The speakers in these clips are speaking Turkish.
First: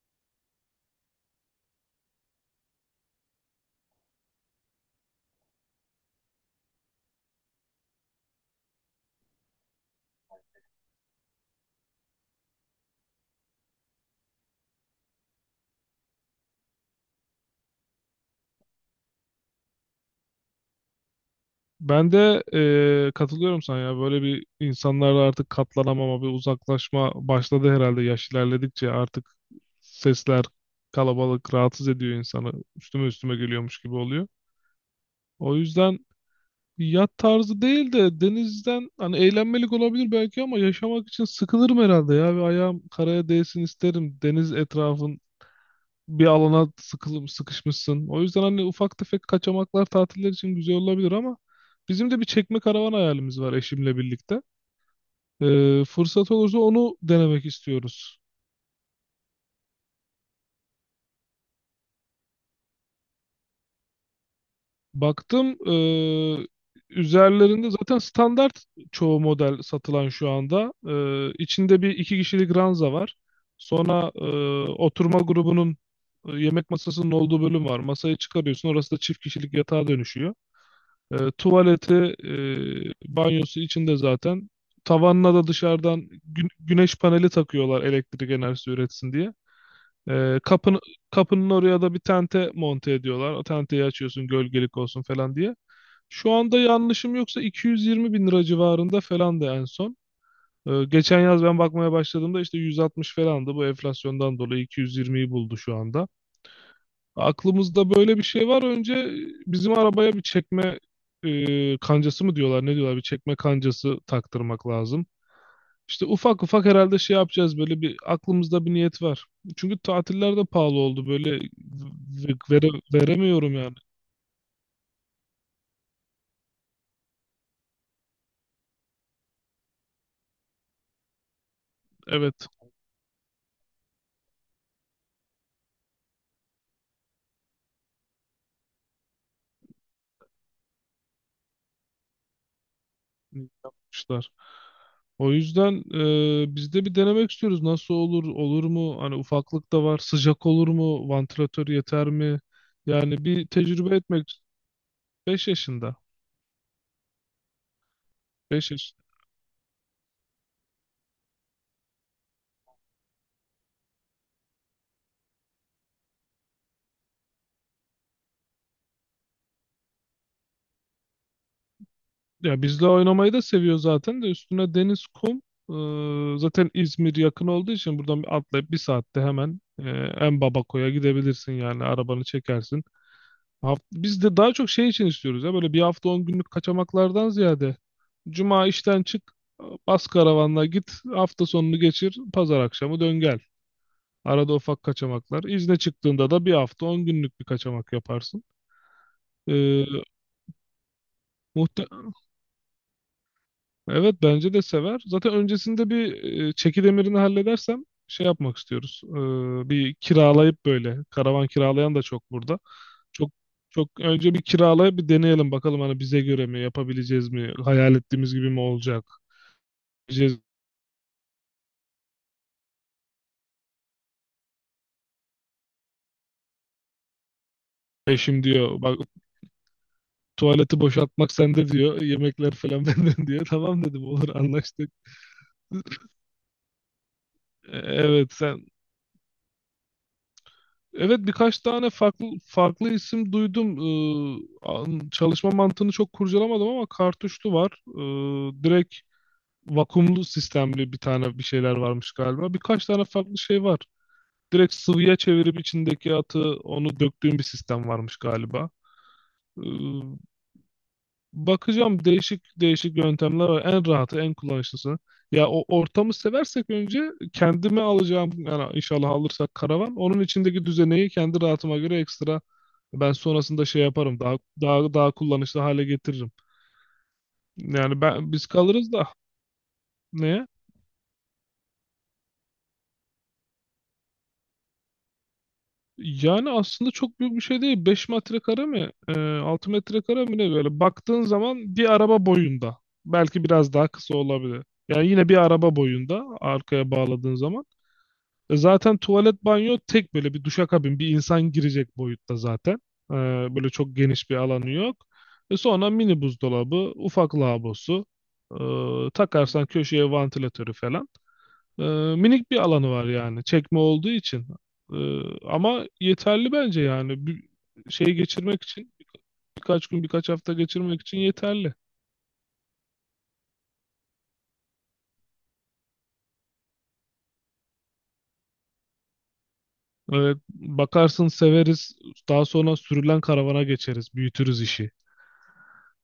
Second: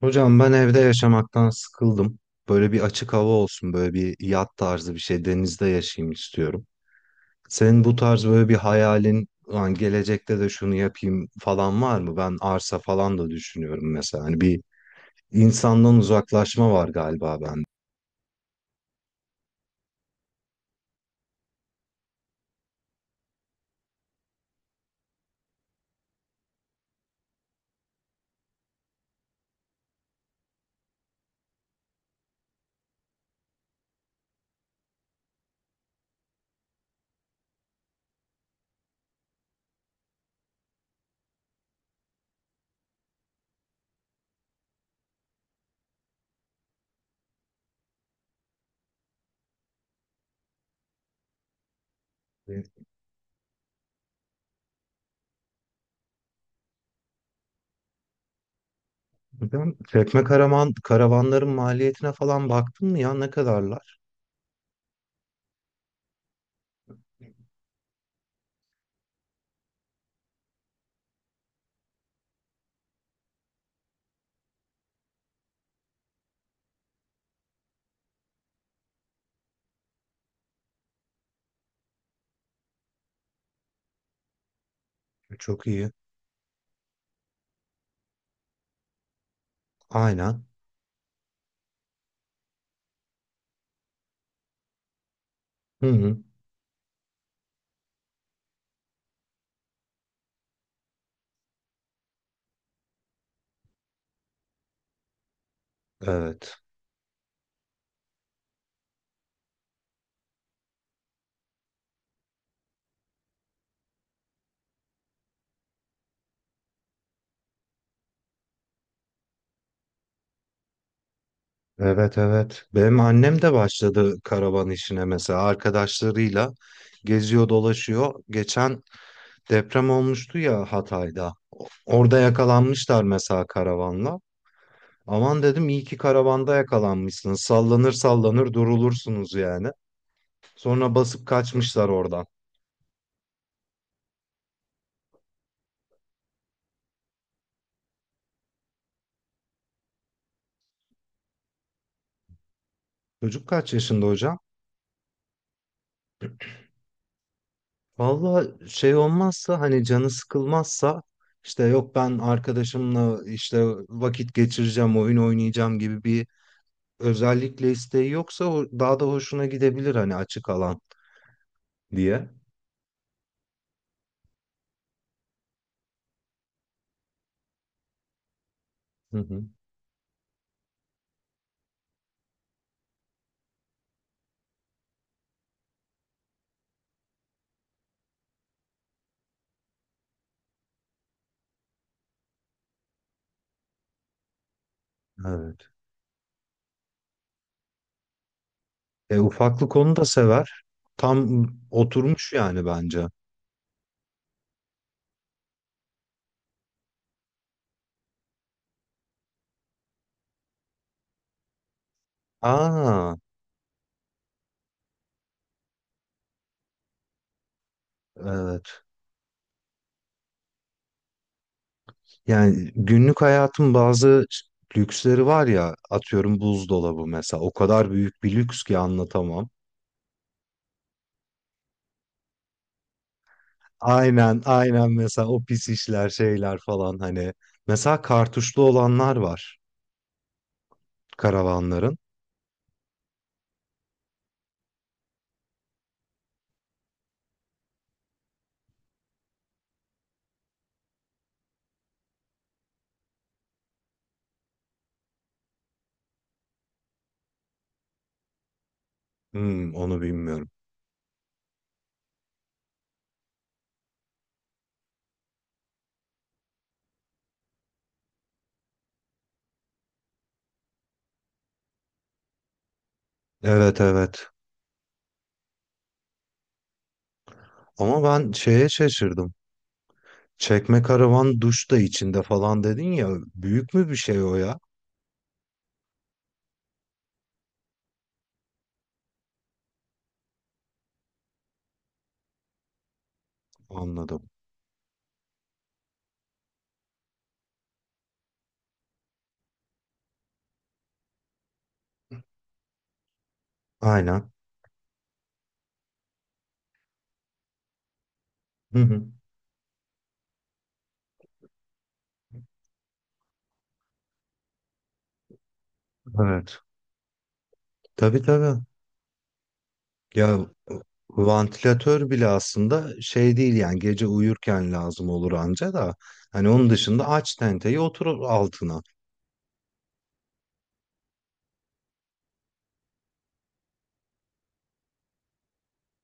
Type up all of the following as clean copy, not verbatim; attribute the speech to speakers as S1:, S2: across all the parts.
S1: Hocam ben evde yaşamaktan sıkıldım. Böyle bir açık hava olsun, böyle bir yat tarzı bir şey denizde yaşayayım istiyorum. Senin bu tarz böyle bir hayalin, "Ulan gelecekte de şunu yapayım falan var mı? Ben arsa falan da düşünüyorum mesela. Hani bir insandan uzaklaşma var galiba bende.
S2: Ben de katılıyorum sana ya. Böyle bir insanlarla artık katlanamama, bir uzaklaşma başladı herhalde yaş ilerledikçe. Artık sesler, kalabalık rahatsız ediyor insanı. Üstüme üstüme geliyormuş gibi oluyor. O yüzden yat tarzı değil de denizden hani eğlenmelik olabilir belki ama yaşamak için sıkılırım herhalde ya. Ve ayağım karaya değsin isterim. Deniz etrafın bir alana sıkılıp sıkışmışsın. O yüzden hani ufak tefek kaçamaklar tatiller için güzel olabilir ama bizim de bir çekme
S1: Evet.
S2: karavan hayalimiz var eşimle birlikte. Fırsat olursa onu denemek istiyoruz.
S1: Hocam çekme karavan, karavanların maliyetine falan baktın mı ya ne kadarlar?
S2: Baktım üzerlerinde zaten standart çoğu model satılan şu anda. İçinde bir iki kişilik ranza var. Sonra oturma grubunun, yemek masasının olduğu bölüm var. Masayı çıkarıyorsun orası da çift kişilik yatağa dönüşüyor. Tuvaleti, banyosu içinde zaten. Tavanına da
S1: Çok iyi.
S2: dışarıdan güneş paneli takıyorlar elektrik enerjisi üretsin diye. E,
S1: Aynen.
S2: kapın, kapının oraya da bir tente monte ediyorlar. O tenteyi açıyorsun gölgelik olsun falan diye.
S1: Hı hı.
S2: Şu anda yanlışım yoksa 220 bin lira civarında falan da en son. Geçen yaz ben bakmaya başladığımda işte 160 falandı. Bu enflasyondan dolayı 220'yi buldu şu anda.
S1: Evet.
S2: Aklımızda böyle bir şey var. Önce bizim arabaya bir çekme, kancası mı diyorlar ne diyorlar bir çekme kancası taktırmak lazım. İşte ufak ufak herhalde şey yapacağız, böyle bir aklımızda bir niyet var. Çünkü tatiller de pahalı oldu böyle,
S1: Evet, evet. Benim annem de
S2: veremiyorum yani.
S1: başladı karavan işine mesela arkadaşlarıyla geziyor dolaşıyor. Geçen deprem olmuştu ya Hatay'da. Orada
S2: Evet,
S1: yakalanmışlar mesela karavanla. Aman dedim iyi ki karavanda yakalanmışsınız. Sallanır sallanır durulursunuz yani. Sonra basıp kaçmışlar oradan.
S2: yapmışlar. O yüzden biz de bir denemek istiyoruz. Nasıl olur, olur mu? Hani ufaklık da var. Sıcak olur mu? Vantilatör yeter mi? Yani bir
S1: Çocuk kaç
S2: tecrübe
S1: yaşında hocam?
S2: etmek. 5 yaşında.
S1: Valla şey
S2: 5.
S1: olmazsa hani canı sıkılmazsa işte yok ben arkadaşımla işte vakit geçireceğim, oyun oynayacağım gibi bir özellikle isteği yoksa daha da hoşuna gidebilir hani açık alan diye.
S2: Ya bizle oynamayı da seviyor zaten de üstüne deniz, kum. Zaten İzmir yakın olduğu için buradan bir atlayıp bir
S1: Hı
S2: saatte
S1: hı.
S2: hemen, en Babako'ya gidebilirsin yani arabanı çekersin. Biz de daha çok şey için istiyoruz ya, böyle bir hafta 10 günlük kaçamaklardan ziyade. Cuma işten çık, bas karavanla git, hafta sonunu geçir, pazar akşamı dön gel. Arada ufak kaçamaklar.
S1: Evet.
S2: İzne çıktığında da bir hafta 10 günlük bir kaçamak yaparsın.
S1: Ufaklık onu
S2: Ee,
S1: da sever. Tam
S2: muhte-
S1: oturmuş yani bence.
S2: Evet bence de sever. Zaten öncesinde bir çekidemirini halledersem şey yapmak istiyoruz. Bir kiralayıp böyle karavan kiralayan da çok burada.
S1: Aa,
S2: Çok çok önce bir kiralayıp bir deneyelim bakalım hani bize göre mi, yapabileceğiz mi? Hayal ettiğimiz gibi mi
S1: evet.
S2: olacak? Diyeceğiz.
S1: Yani günlük hayatın bazı lüksleri var ya atıyorum buzdolabı mesela o kadar büyük bir
S2: Eşim
S1: lüks ki
S2: diyor bak
S1: anlatamam.
S2: tuvaleti boşaltmak sende diyor. Yemekler falan benden diyor. Tamam dedim olur
S1: Aynen,
S2: anlaştık.
S1: aynen, mesela o pis işler şeyler falan hani.
S2: E,
S1: Mesela
S2: Evet
S1: kartuşlu
S2: sen
S1: olanlar var
S2: Evet, birkaç tane
S1: karavanların.
S2: farklı farklı isim duydum. Çalışma mantığını çok kurcalamadım ama kartuşlu var. Direkt vakumlu sistemli bir tane bir şeyler varmış galiba. Birkaç tane farklı şey var. Direkt sıvıya çevirip içindeki atı onu döktüğün bir sistem varmış galiba. Ee,
S1: Hmm, onu bilmiyorum.
S2: Bakacağım, değişik değişik yöntemler var. En rahatı, en kullanışlısı. Ya o ortamı seversek önce kendime alacağım yani, inşallah alırsak karavan. Onun içindeki düzeneyi kendi rahatıma göre ekstra ben sonrasında
S1: Evet,
S2: şey yaparım.
S1: evet.
S2: Daha kullanışlı hale getiririm. Yani
S1: Ama ben
S2: biz
S1: şeye
S2: kalırız da.
S1: şaşırdım.
S2: Neye?
S1: Çekme karavan duş da içinde falan dedin ya. Büyük mü bir şey o ya?
S2: Yani aslında çok büyük bir şey değil. 5 metrekare mi? 6 metrekare mi ne böyle? Baktığın zaman bir araba boyunda. Belki biraz daha kısa
S1: Anladım.
S2: olabilir. Yani yine bir araba boyunda arkaya bağladığın zaman. Zaten tuvalet banyo tek böyle bir duşakabin, bir insan girecek boyutta zaten. E, Böyle çok
S1: Aynen.
S2: geniş bir alanı yok. Sonra mini buzdolabı, ufak lavabosu,
S1: Hı hı.
S2: takarsan köşeye vantilatörü falan. E, Minik bir alanı var yani çekme olduğu için. E, Ama yeterli
S1: Evet.
S2: bence, yani bir şey
S1: Tabii,
S2: geçirmek
S1: tabii.
S2: için, birkaç gün birkaç
S1: Ya
S2: hafta geçirmek için yeterli.
S1: vantilatör bile aslında şey değil yani gece uyurken lazım olur anca da. Hani onun dışında aç tenteyi otur altına.
S2: Evet, bakarsın severiz. Daha sonra sürülen karavana geçeriz, büyütürüz işi.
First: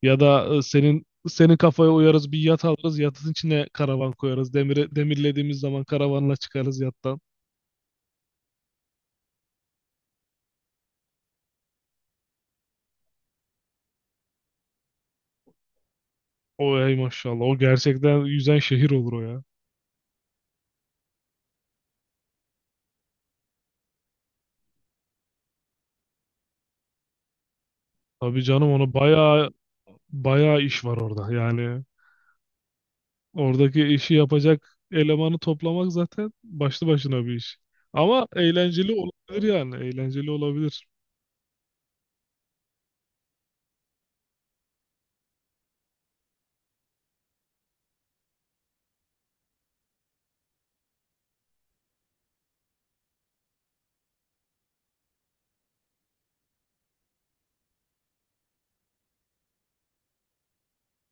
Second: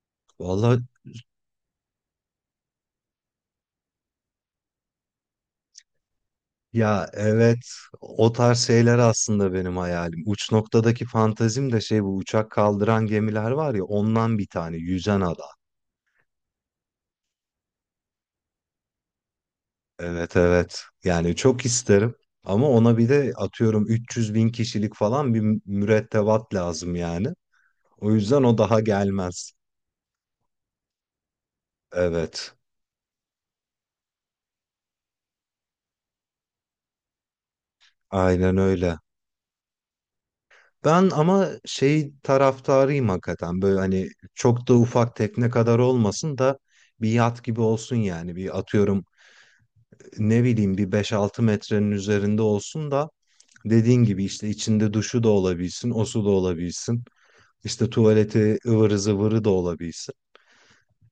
S2: Ya da
S1: Vallahi
S2: senin kafaya uyarız bir yat alırız. Yatın içine karavan koyarız. Demiri, demirlediğimiz zaman karavanla çıkarız
S1: ya,
S2: yattan.
S1: evet, o tarz şeyler aslında benim hayalim. Uç noktadaki fantazim de şey bu uçak kaldıran gemiler var ya ondan bir tane yüzen adam.
S2: O ey maşallah. O gerçekten yüzen şehir olur o ya.
S1: Evet, evet. Yani çok isterim. Ama ona bir de atıyorum 300 bin kişilik falan bir mürettebat lazım yani. O
S2: Tabii
S1: yüzden o
S2: canım,
S1: daha
S2: onu bayağı
S1: gelmez.
S2: bayağı iş var orada. Yani
S1: Evet.
S2: oradaki işi yapacak elemanı toplamak zaten başlı başına bir iş. Ama
S1: Aynen
S2: eğlenceli
S1: öyle.
S2: olabilir yani. Eğlenceli olabilir.
S1: Ben ama şey taraftarıyım hakikaten. Böyle hani çok da ufak tekne kadar olmasın da bir yat gibi olsun yani. Bir atıyorum ne bileyim bir beş altı metrenin üzerinde olsun da dediğin gibi işte içinde duşu da olabilsin, o su da olabilsin. İşte tuvaleti ıvırı zıvırı da olabilsin.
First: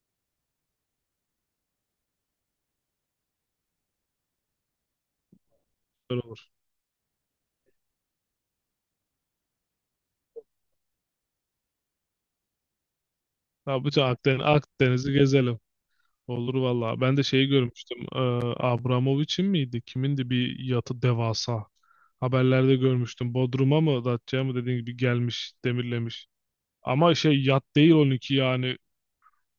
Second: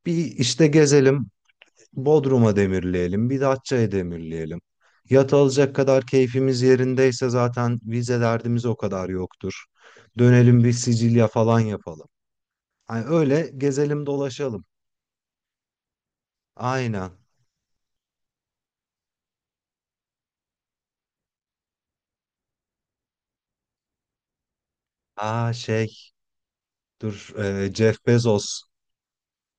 S1: Bir işte gezelim, Bodrum'a demirleyelim, bir Datça'ya demirleyelim. Yat alacak kadar
S2: Güzel olur.
S1: keyfimiz yerindeyse zaten vize derdimiz o kadar yoktur. Dönelim bir Sicilya falan yapalım. Hani öyle
S2: Ya bütün
S1: gezelim dolaşalım.
S2: Akdeniz'i gezelim. Olur valla.
S1: Aynen.
S2: Ben de şeyi görmüştüm. Abramovich'in miydi? Kimindi bir yatı, devasa. Haberlerde görmüştüm. Bodrum'a mı Datça'ya mı, dediğin gibi
S1: Aa
S2: gelmiş,
S1: şey,
S2: demirlemiş.
S1: dur,
S2: Ama şey, yat değil
S1: Jeff
S2: onunki
S1: Bezos.
S2: yani.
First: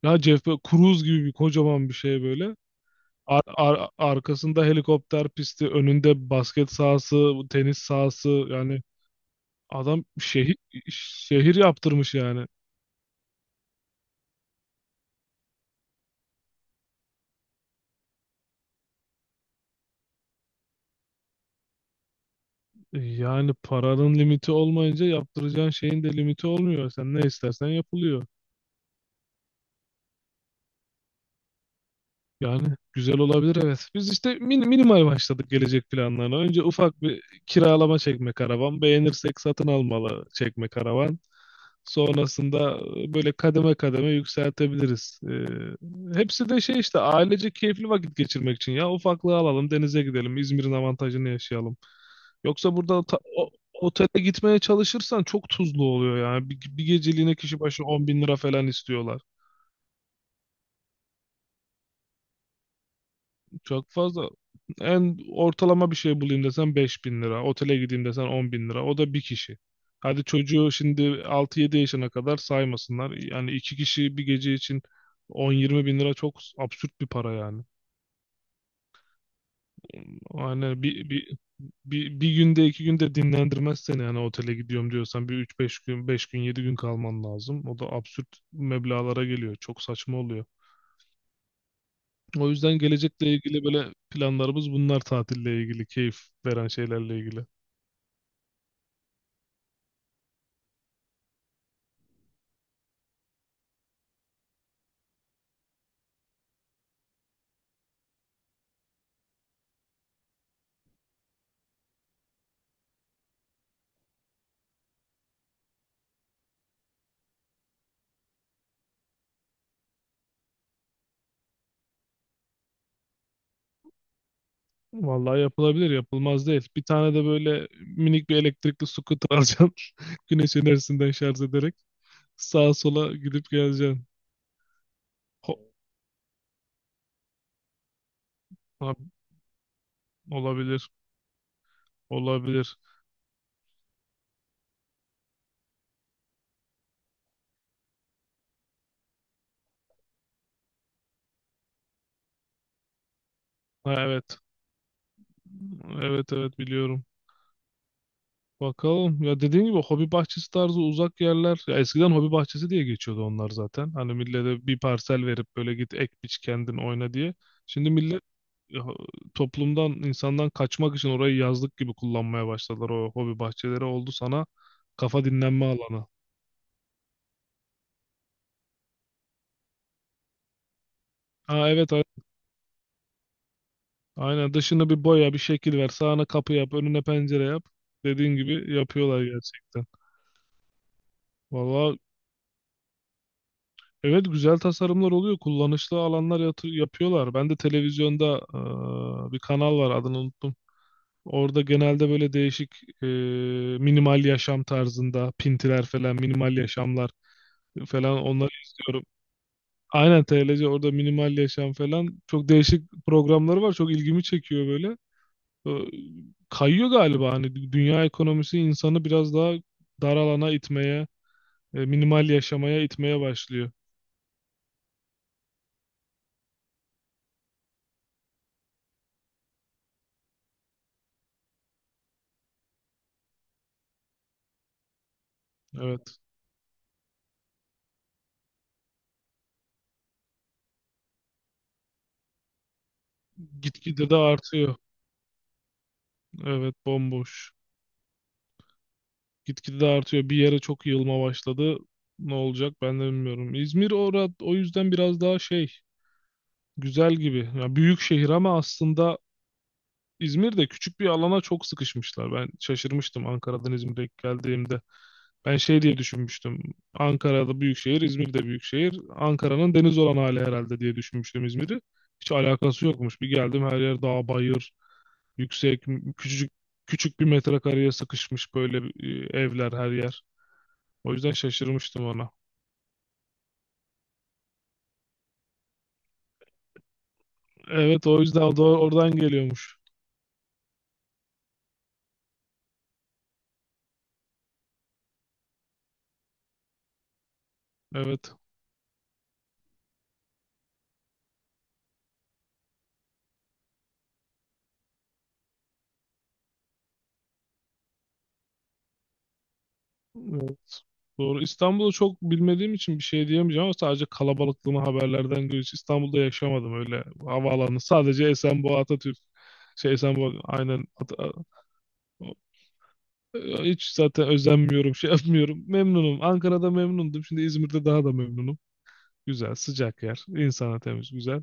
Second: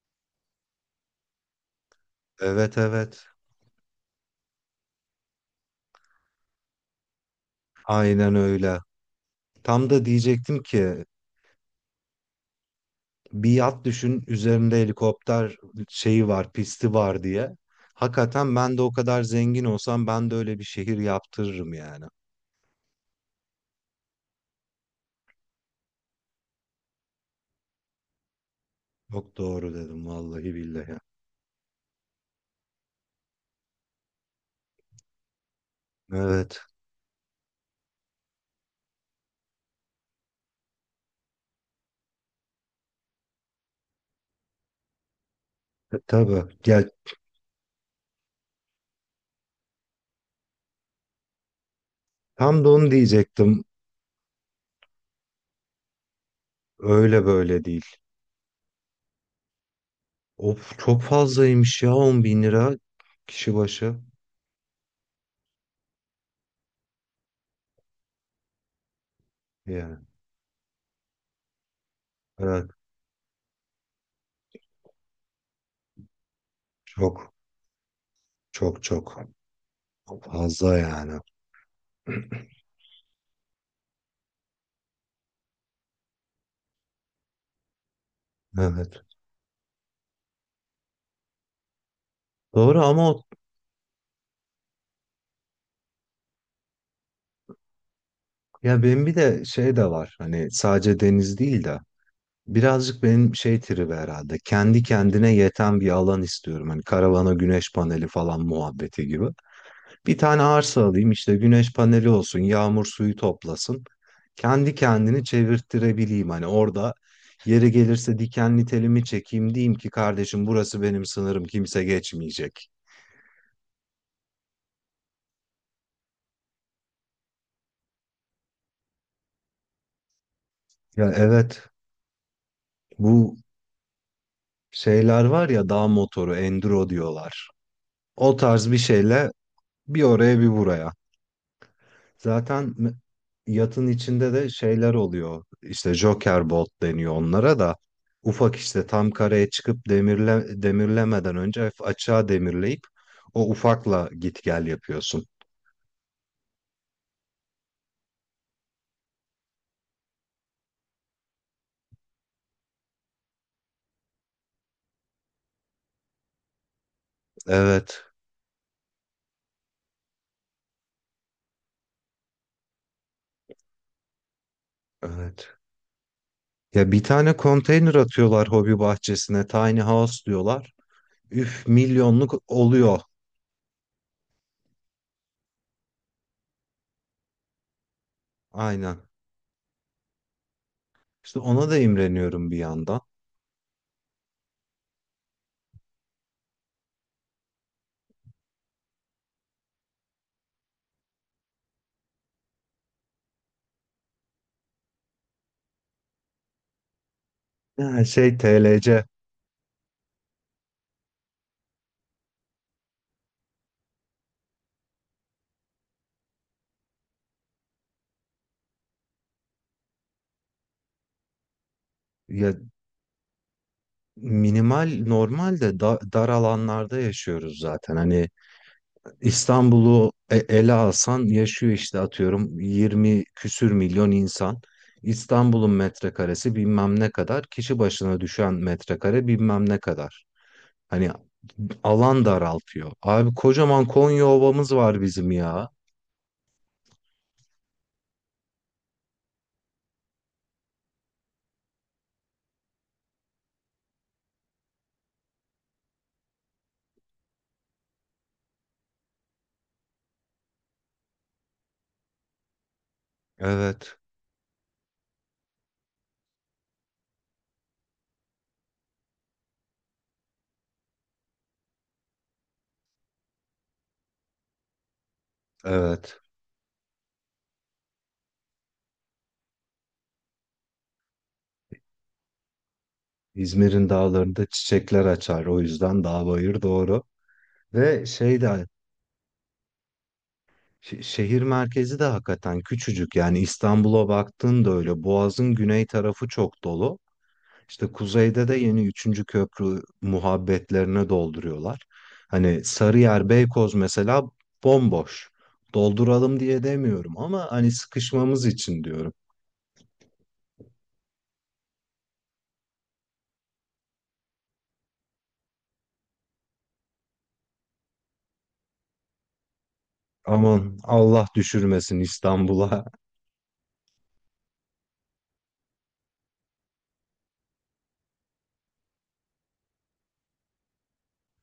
S2: Ne, Cruise gibi bir kocaman bir şey böyle.
S1: Evet, evet,
S2: Arkasında helikopter pisti, önünde basket sahası, tenis sahası.
S1: aynen öyle.
S2: Yani
S1: Tam
S2: adam
S1: da
S2: şehir
S1: diyecektim ki
S2: şehir yaptırmış yani.
S1: bir yat düşün üzerinde helikopter şeyi var, pisti var diye. Hakikaten ben de o kadar zengin olsam ben de öyle bir şehir yaptırırım yani.
S2: Yani paranın limiti olmayınca yaptıracağın şeyin de limiti olmuyor. Sen ne istersen yapılıyor.
S1: Çok doğru dedim vallahi billahi.
S2: Yani güzel olabilir, evet. Biz işte minimal başladık gelecek planlarına.
S1: Evet.
S2: Önce ufak bir kiralama çekme karavan. Beğenirsek satın almalı çekme karavan. Sonrasında böyle kademe kademe yükseltebiliriz.
S1: Tabii.
S2: Hepsi de şey
S1: Ya
S2: işte, ailece keyifli vakit geçirmek için ya. Ufaklığı alalım, denize gidelim, İzmir'in avantajını yaşayalım.
S1: tam da
S2: Yoksa
S1: onu
S2: burada
S1: diyecektim.
S2: otele gitmeye çalışırsan çok tuzlu oluyor yani. Bir
S1: Öyle
S2: geceliğine kişi
S1: böyle değil.
S2: başı 10 bin lira falan istiyorlar.
S1: Of, çok fazlaymış ya, 10 bin lira kişi
S2: Çok
S1: başı.
S2: fazla. En ortalama bir şey bulayım desen 5 bin lira. Otele gideyim desen 10 bin lira. O da bir kişi.
S1: Yani
S2: Hadi çocuğu şimdi altı yedi yaşına kadar
S1: evet,
S2: saymasınlar. Yani iki kişi bir gece için 10-20 bin lira çok absürt bir
S1: çok,
S2: para yani.
S1: çok, çok fazla
S2: Yani bir,
S1: yani.
S2: bir, bir, bir günde iki günde dinlendirmez seni, yani otele gidiyorum diyorsan bir üç beş gün beş gün 7 gün kalman lazım. O da absürt
S1: Evet.
S2: meblağlara geliyor. Çok saçma oluyor. O yüzden
S1: Doğru ama o,
S2: gelecekle ilgili böyle planlarımız bunlar, tatille ilgili, keyif veren şeylerle ilgili.
S1: ya benim bir de şey de var. Hani sadece deniz değil de birazcık benim şey tribi herhalde. Kendi kendine yeten bir alan istiyorum. Hani karavana güneş paneli falan muhabbeti gibi. Bir tane arsa alayım işte güneş paneli olsun, yağmur suyu toplasın. Kendi kendini çevirttirebileyim. Hani orada yeri gelirse dikenli telimi çekeyim diyeyim ki kardeşim burası benim sınırım kimse geçmeyecek.
S2: Vallahi yapılabilir, yapılmaz değil. Bir tane de böyle minik bir elektrikli scooter alacaksın. Güneş
S1: Ya
S2: enerjisinden şarj
S1: evet,
S2: ederek sağa sola
S1: bu
S2: gidip geleceksin.
S1: şeyler var
S2: Ho-
S1: ya, dağ motoru, enduro diyorlar. O tarz bir
S2: ha,
S1: şeyle bir oraya bir
S2: olabilir,
S1: buraya. Zaten
S2: olabilir.
S1: yatın içinde de şeyler oluyor. İşte Joker Bolt deniyor onlara da. Ufak işte tam kareye çıkıp demirle, demirlemeden önce hafif açığa demirleyip o
S2: Ha,
S1: ufakla
S2: evet,
S1: git gel yapıyorsun.
S2: evet, evet biliyorum. Bakalım. Ya dediğin gibi hobi bahçesi tarzı uzak yerler. Ya eskiden hobi bahçesi diye geçiyordu onlar zaten. Hani millete bir parsel verip böyle git ek biç kendin oyna diye. Şimdi
S1: Evet,
S2: millet ya, toplumdan, insandan kaçmak için orayı yazlık gibi kullanmaya başladılar, o hobi bahçeleri oldu sana kafa
S1: evet.
S2: dinlenme alanı.
S1: Ya bir tane konteyner atıyorlar hobi bahçesine. Tiny House diyorlar. Üf,
S2: Ha evet,
S1: milyonluk oluyor.
S2: aynen, dışını bir boya bir şekil ver, sağına kapı yap önüne pencere yap, dediğin gibi
S1: Aynen.
S2: yapıyorlar gerçekten.
S1: İşte ona da
S2: Valla
S1: imreniyorum bir yandan.
S2: evet, güzel tasarımlar oluyor, kullanışlı alanlar yapıyorlar. Ben de televizyonda, bir kanal var adını unuttum. Orada genelde böyle değişik, eee, minimal yaşam tarzında pintiler falan, minimal yaşamlar
S1: Yani
S2: falan,
S1: şey,
S2: onları izliyorum.
S1: TLC.
S2: Aynen TLC, orada minimal yaşam falan çok değişik programları var. Çok ilgimi çekiyor böyle. Ee, Kayıyor galiba hani dünya ekonomisi insanı biraz daha dar alana itmeye, minimal
S1: Ya
S2: yaşamaya itmeye başlıyor.
S1: minimal normalde da dar alanlarda yaşıyoruz zaten. Hani İstanbul'u ele alsan yaşıyor işte atıyorum 20 küsür milyon insan. İstanbul'un
S2: Evet.
S1: metrekaresi bilmem ne kadar, kişi başına düşen metrekare bilmem ne kadar. Hani alan daraltıyor. Abi kocaman
S2: Gitgide de
S1: Konya Ovamız
S2: artıyor.
S1: var bizim ya.
S2: Evet, bomboş. Gitgide de artıyor. Bir yere çok yığılma başladı. Ne olacak ben de bilmiyorum. İzmir orada o yüzden biraz daha şey, güzel gibi. Ya büyük şehir ama aslında İzmir'de küçük bir alana çok sıkışmışlar. Ben şaşırmıştım Ankara'dan
S1: Evet,
S2: İzmir'e geldiğimde. Ben şey diye düşünmüştüm. Ankara'da büyük şehir, İzmir'de büyük şehir. Ankara'nın deniz olan hali herhalde diye düşünmüştüm İzmir'i. Hiç alakası yokmuş. Bir geldim her yer dağ, bayır, yüksek,
S1: evet.
S2: küçücük küçük bir metrekareye sıkışmış böyle, evler her yer. O yüzden şaşırmıştım ona.
S1: İzmir'in dağlarında çiçekler açar. O yüzden dağ bayır doğru. Ve
S2: Evet, o
S1: şey
S2: yüzden o da
S1: de
S2: oradan geliyormuş.
S1: şehir merkezi de hakikaten küçücük. Yani İstanbul'a baktığında öyle. Boğaz'ın güney tarafı çok dolu. İşte
S2: Evet.
S1: kuzeyde de yeni üçüncü köprü muhabbetlerine dolduruyorlar. Hani Sarıyer, Beykoz mesela bomboş. Dolduralım diye demiyorum ama hani sıkışmamız için diyorum.
S2: Evet. Doğru. İstanbul'u çok bilmediğim için bir şey diyemeyeceğim ama sadece kalabalıklığını haberlerden görüyoruz. İstanbul'da yaşamadım, öyle havaalanı sadece Esenboğa Atatürk. Şey Esenboğa
S1: Aman
S2: aynen.
S1: Allah düşürmesin
S2: O-
S1: İstanbul'a.
S2: Hiç zaten özenmiyorum, şey yapmıyorum. Memnunum. Ankara'da memnundum. Şimdi İzmir'de daha da memnunum. Güzel, sıcak yer. İnsana temiz, güzel.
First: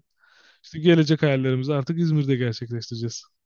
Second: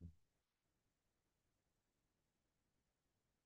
S2: İşte gelecek hayallerimizi artık İzmir'de gerçekleştireceğiz.